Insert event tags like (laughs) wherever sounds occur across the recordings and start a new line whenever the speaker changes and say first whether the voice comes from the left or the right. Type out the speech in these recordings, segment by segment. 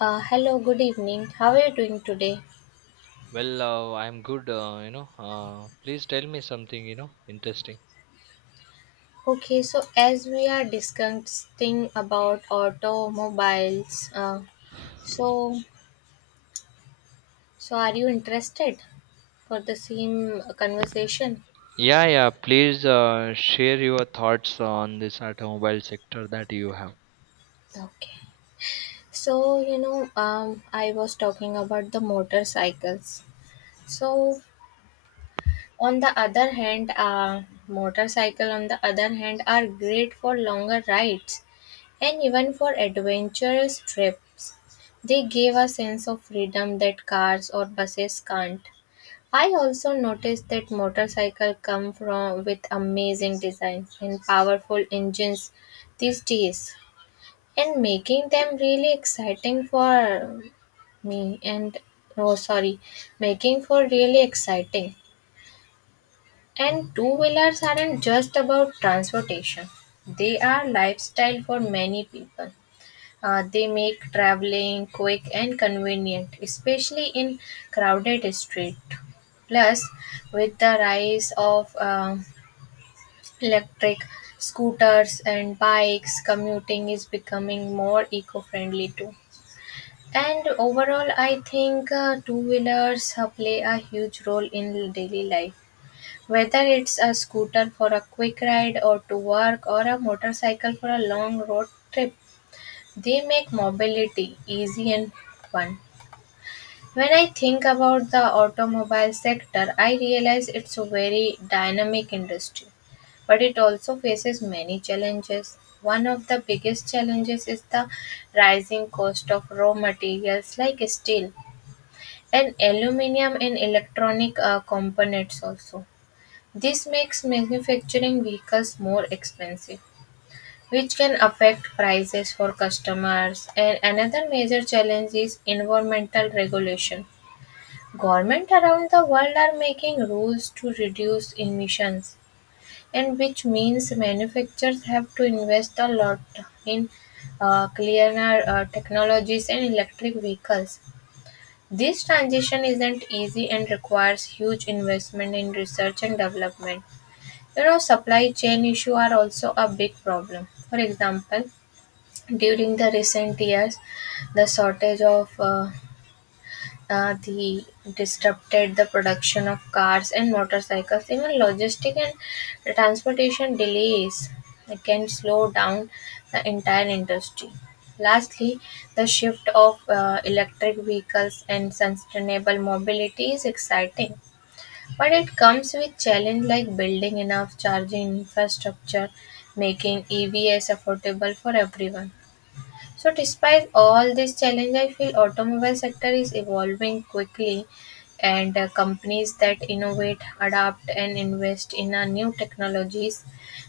left: Hello, good evening. How are you doing today?
right: Well, I'm good, please tell me something, interesting.
left: Okay, so as we are discussing about automobiles, so so are you interested for the same conversation?
right: Yeah, yeah, please share your thoughts on this automobile sector that you have.
left: Okay. So I was talking about the motorcycles. So on the other hand, motorcycle on the other hand are great for longer rides. And even for adventurous trips, they give a sense of freedom that cars or buses can't. I also noticed that motorcycles come from with amazing designs and powerful engines these days, and making them really exciting for me and oh sorry making for really exciting. And two wheelers aren't just about transportation, they are lifestyle for many people. They make traveling quick and convenient, especially in crowded street. Plus, with the rise of electric scooters and bikes, commuting is becoming more eco-friendly too. And overall, I think two-wheelers play a huge role in daily life. Whether it's a scooter for a quick ride or to work or a motorcycle for a long road trip, they make mobility easy and fun. When I think about the automobile sector, I realize it's a very dynamic industry, but it also faces many challenges. One of the biggest challenges is the rising cost of raw materials like steel and aluminum and electronic components also. This makes manufacturing vehicles more expensive which can affect prices for customers. And another major challenge is environmental regulation. Governments around the world are making rules to reduce emissions, and which means manufacturers have to invest a lot in cleaner technologies and electric vehicles. This transition isn't easy and requires huge investment in research and development. You know, supply chain issues are also a big problem. For example, during the recent years, the shortage of the disrupted the production of cars and motorcycles. Even logistic and transportation delays can slow down the entire industry. Lastly, the shift of electric vehicles and sustainable mobility is exciting, but it comes with challenge like building enough charging infrastructure, making EVs affordable for everyone. So despite all this challenge, I feel automobile sector is evolving quickly and companies that innovate, adapt and invest in new technologies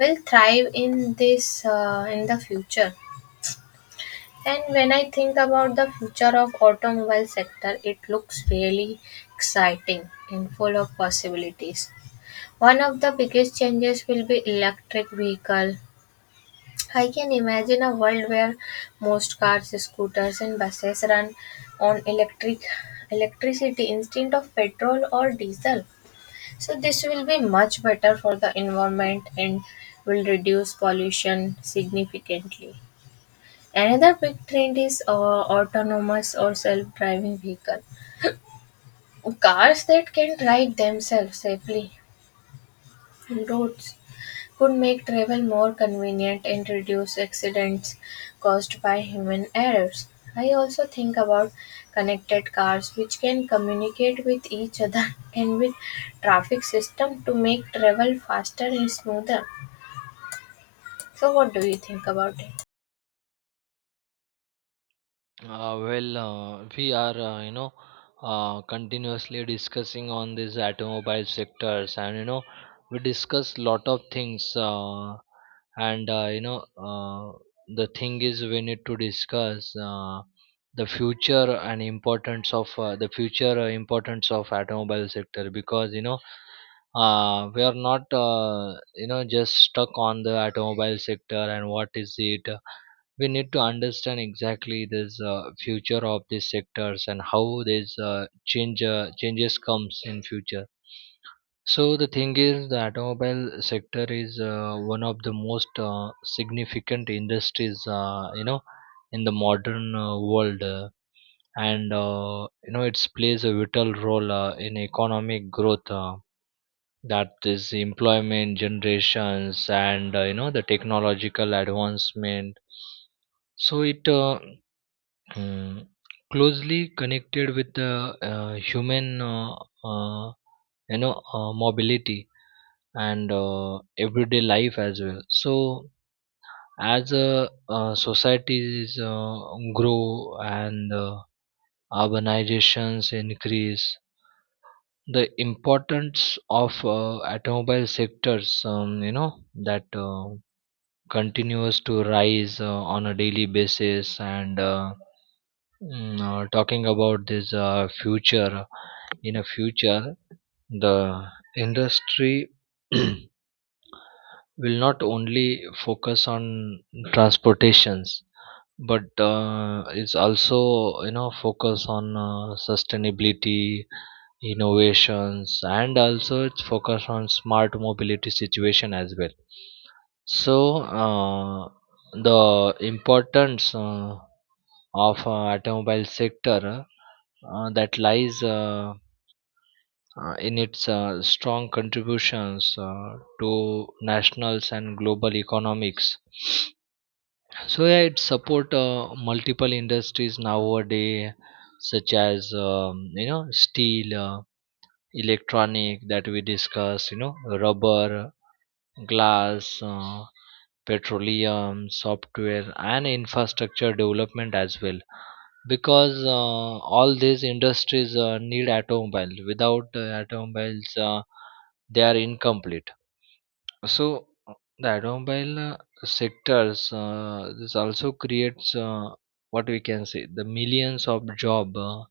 left: will thrive in this in the future. And when I think about the future of automobile sector, it looks really exciting and full of possibilities. One of the biggest changes will be electric vehicle. I can imagine a world where most cars, scooters, and buses run on electricity instead of petrol or diesel. So this will be much better for the environment and will reduce pollution significantly. Another big trend is autonomous or self-driving vehicle, cars that can drive themselves safely on roads would make travel more convenient and reduce accidents caused by human errors. I also think about connected cars which can communicate with each other (laughs) and with traffic system to make travel faster and smoother. So what do you think about it?
right: We are, continuously discussing on these automobile sectors, and you know, we discuss lot of things, and uh, you know, uh, the thing is, we need to discuss the future importance of automobile sector because you know, we are not, you know, just stuck on the automobile sector and what is it, we need to understand exactly this future of these sectors and how these changes comes in future. So the thing is, the automobile sector is one of the most significant industries, you know, in the modern world And you know, it plays a vital role in economic growth, that is employment generations, and you know, the technological advancement. So it Mm, closely connected with the human, uh, you know, mobility and everyday life as well. So as societies grow and urbanizations increase, the importance of automobile sectors, you know, that continues to rise on a daily basis. And talking about this future in a future, the industry (clears throat) will not only focus on transportations, but it's also, you know, focus on sustainability, innovations, and also it's focus on smart mobility situation as well. So uh, the importance of automobile sector, that lies, in its strong contributions to nationals and global economics. So yeah, it support multiple industries nowadays, such as, you know, steel, electronic that we discussed, you know, rubber, glass, petroleum, software, and infrastructure development as well. Because all these industries need automobile. Without automobiles, they are incomplete. So the automobile sectors, this also creates, what we can say, the millions of job,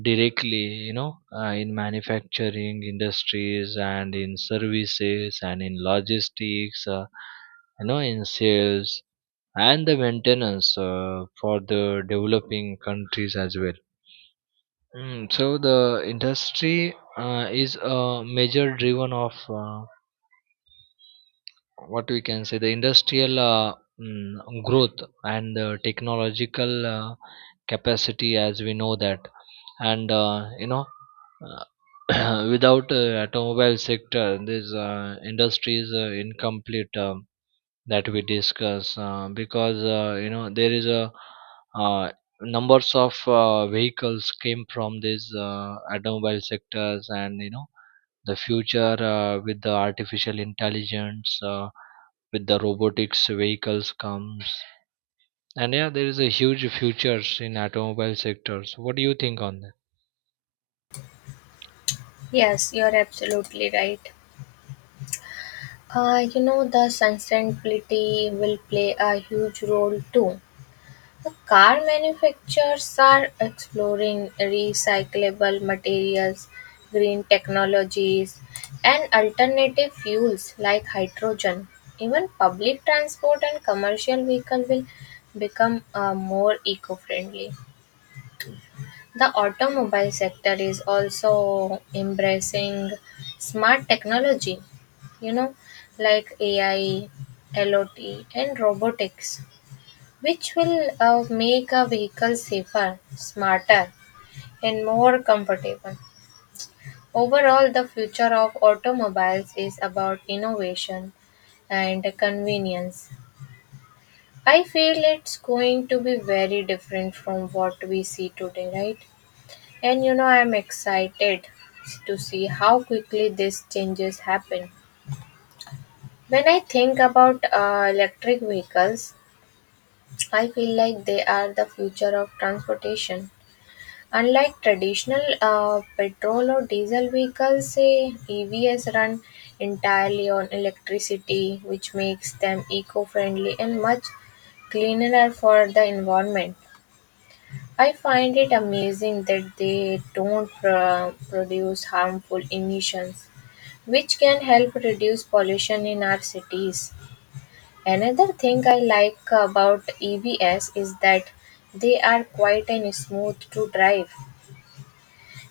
right: directly, you know, in manufacturing industries, and in services, and in logistics, you know, in sales and the maintenance, for the developing countries as well. Mm, so the industry is a major driven of, what we can say, the industrial, growth and the technological capacity, as we know that. And you know, (clears throat) without automobile sector, this industry is incomplete, that we discuss, because you know, there is a, uh, numbers of vehicles came from these automobile sectors. And you know, the future, with the artificial intelligence, with the robotics vehicles comes, and yeah, there is a huge futures in automobile sectors. What do you think on that?
left: Yes, you're absolutely right. You know, the sustainability will play a huge role too. The car manufacturers are exploring recyclable materials, green technologies, and alternative fuels like hydrogen. Even public transport and commercial vehicles will become more eco-friendly. The automobile sector is also embracing smart technology, you know, like AI, LOT, and robotics which will make a vehicle safer, smarter, and more comfortable. Overall, the future of automobiles is about innovation and convenience. I feel it's going to be very different from what we see today, right? And you know, I'm excited to see how quickly these changes happen. When I think about electric vehicles, I feel like they are the future of transportation. Unlike traditional petrol or diesel vehicles, EVs run entirely on electricity, which makes them eco friendly and much cleaner for the environment. I find it amazing that they don't produce harmful emissions, which can help reduce pollution in our cities. Another thing I like about EVs is that they are quiet and smooth to drive,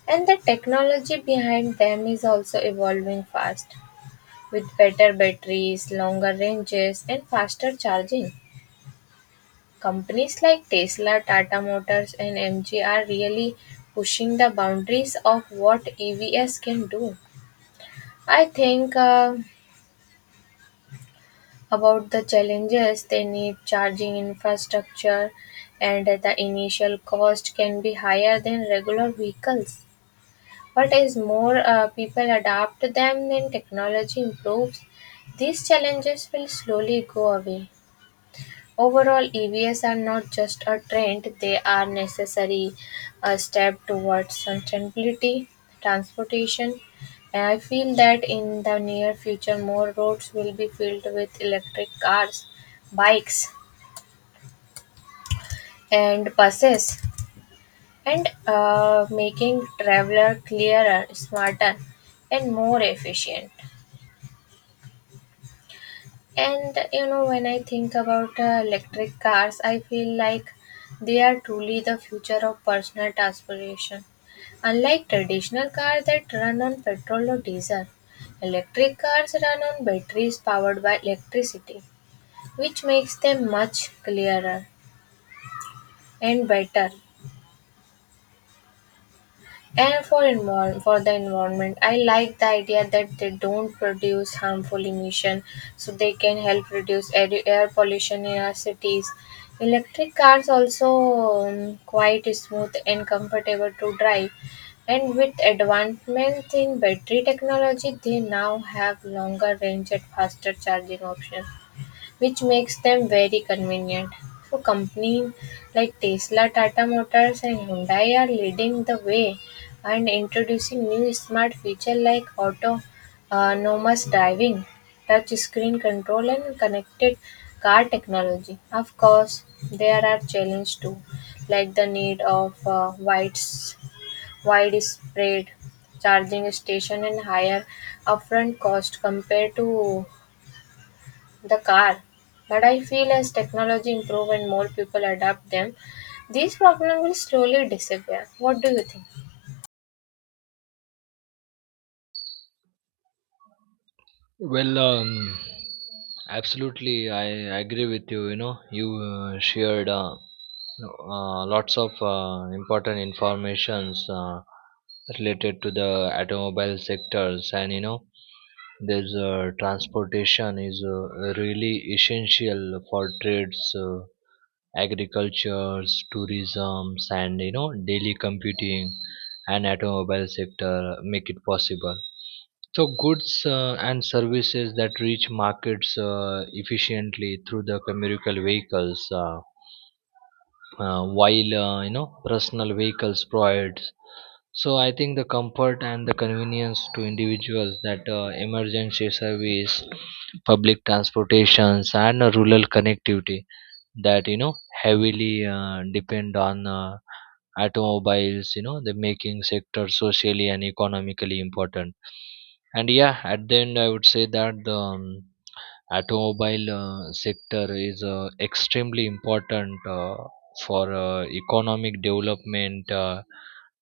left: and the technology behind them is also evolving fast. With better batteries, longer ranges, and faster charging, companies like Tesla, Tata Motors, and MG are really pushing the boundaries of what EVs can do. I think about the challenges they need charging infrastructure, and the initial cost can be higher than regular vehicles. But as more people adopt them and technology improves, these challenges will slowly go away. Overall, EVs are not just a trend, they are necessary a step towards sustainability, transportation. And I feel that in the near future, more roads will be filled with electric cars, bikes, and buses, and making traveler clearer, smarter, and more efficient. And you know, when I think about electric cars, I feel like they are truly the future of personal transportation. Unlike traditional cars that run on petrol or diesel, electric cars run on batteries powered by electricity, which makes them much clearer and better. And for for the environment, I like the idea that they don't produce harmful emission, so they can help reduce air pollution in our cities. Electric cars also quite smooth and comfortable to drive, and with advancement in battery technology, they now have longer range and faster charging options which makes them very convenient. So companies like Tesla, Tata Motors and Hyundai are leading the way and introducing new smart features like autonomous driving, touch screen control and connected car technology. Of course, there are challenges too, like the need of widespread charging station and higher upfront cost compared to the car. But I feel as technology improve and more people adapt them, these problems will slowly disappear. What do you think?
right: Well, absolutely, I agree with you. You know, you shared lots of important informations related to the automobile sectors. And you know, there's, transportation is really essential for trades, agriculture, tourism, and you know, daily computing, and automobile sector make it possible. So goods and services that reach markets efficiently through the commercial vehicles, while you know, personal vehicles provides. So I think the comfort and the convenience to individuals, that emergency service, public transportations, and rural connectivity, that you know, heavily depend on automobiles, you know, the making sector socially and economically important. And yeah, at the end, I would say that the, automobile sector is extremely important for economic development,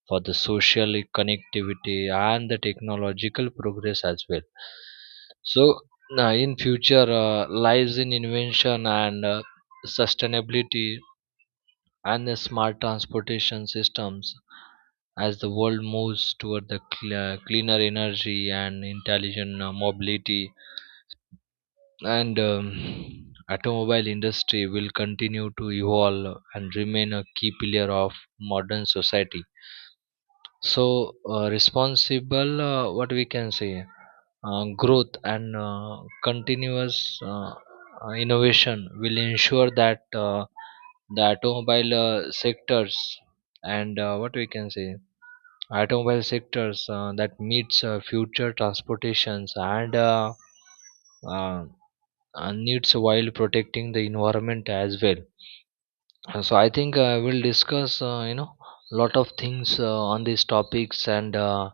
right: for the social connectivity, and the technological progress as well. So in future lies in invention and sustainability, and the smart transportation systems. As the world moves toward the cleaner energy and intelligent mobility, and automobile industry will continue to evolve and remain a key pillar of modern society. So responsible, what we can say, growth and continuous, innovation will ensure that the automobile sectors and what we can say, automobile sectors that meets future transportations uh, and needs, while protecting the environment as well. So I think I will discuss, you know, lot of things on these topics. and uh,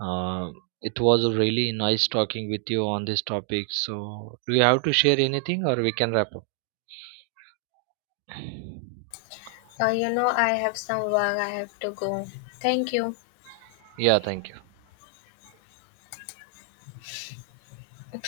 right: uh, it was really nice talking with you on this topic. So do you have to share anything, or we can wrap
left: You know, I have some work I have to go. Thank you.
right: up? Yeah, thank you.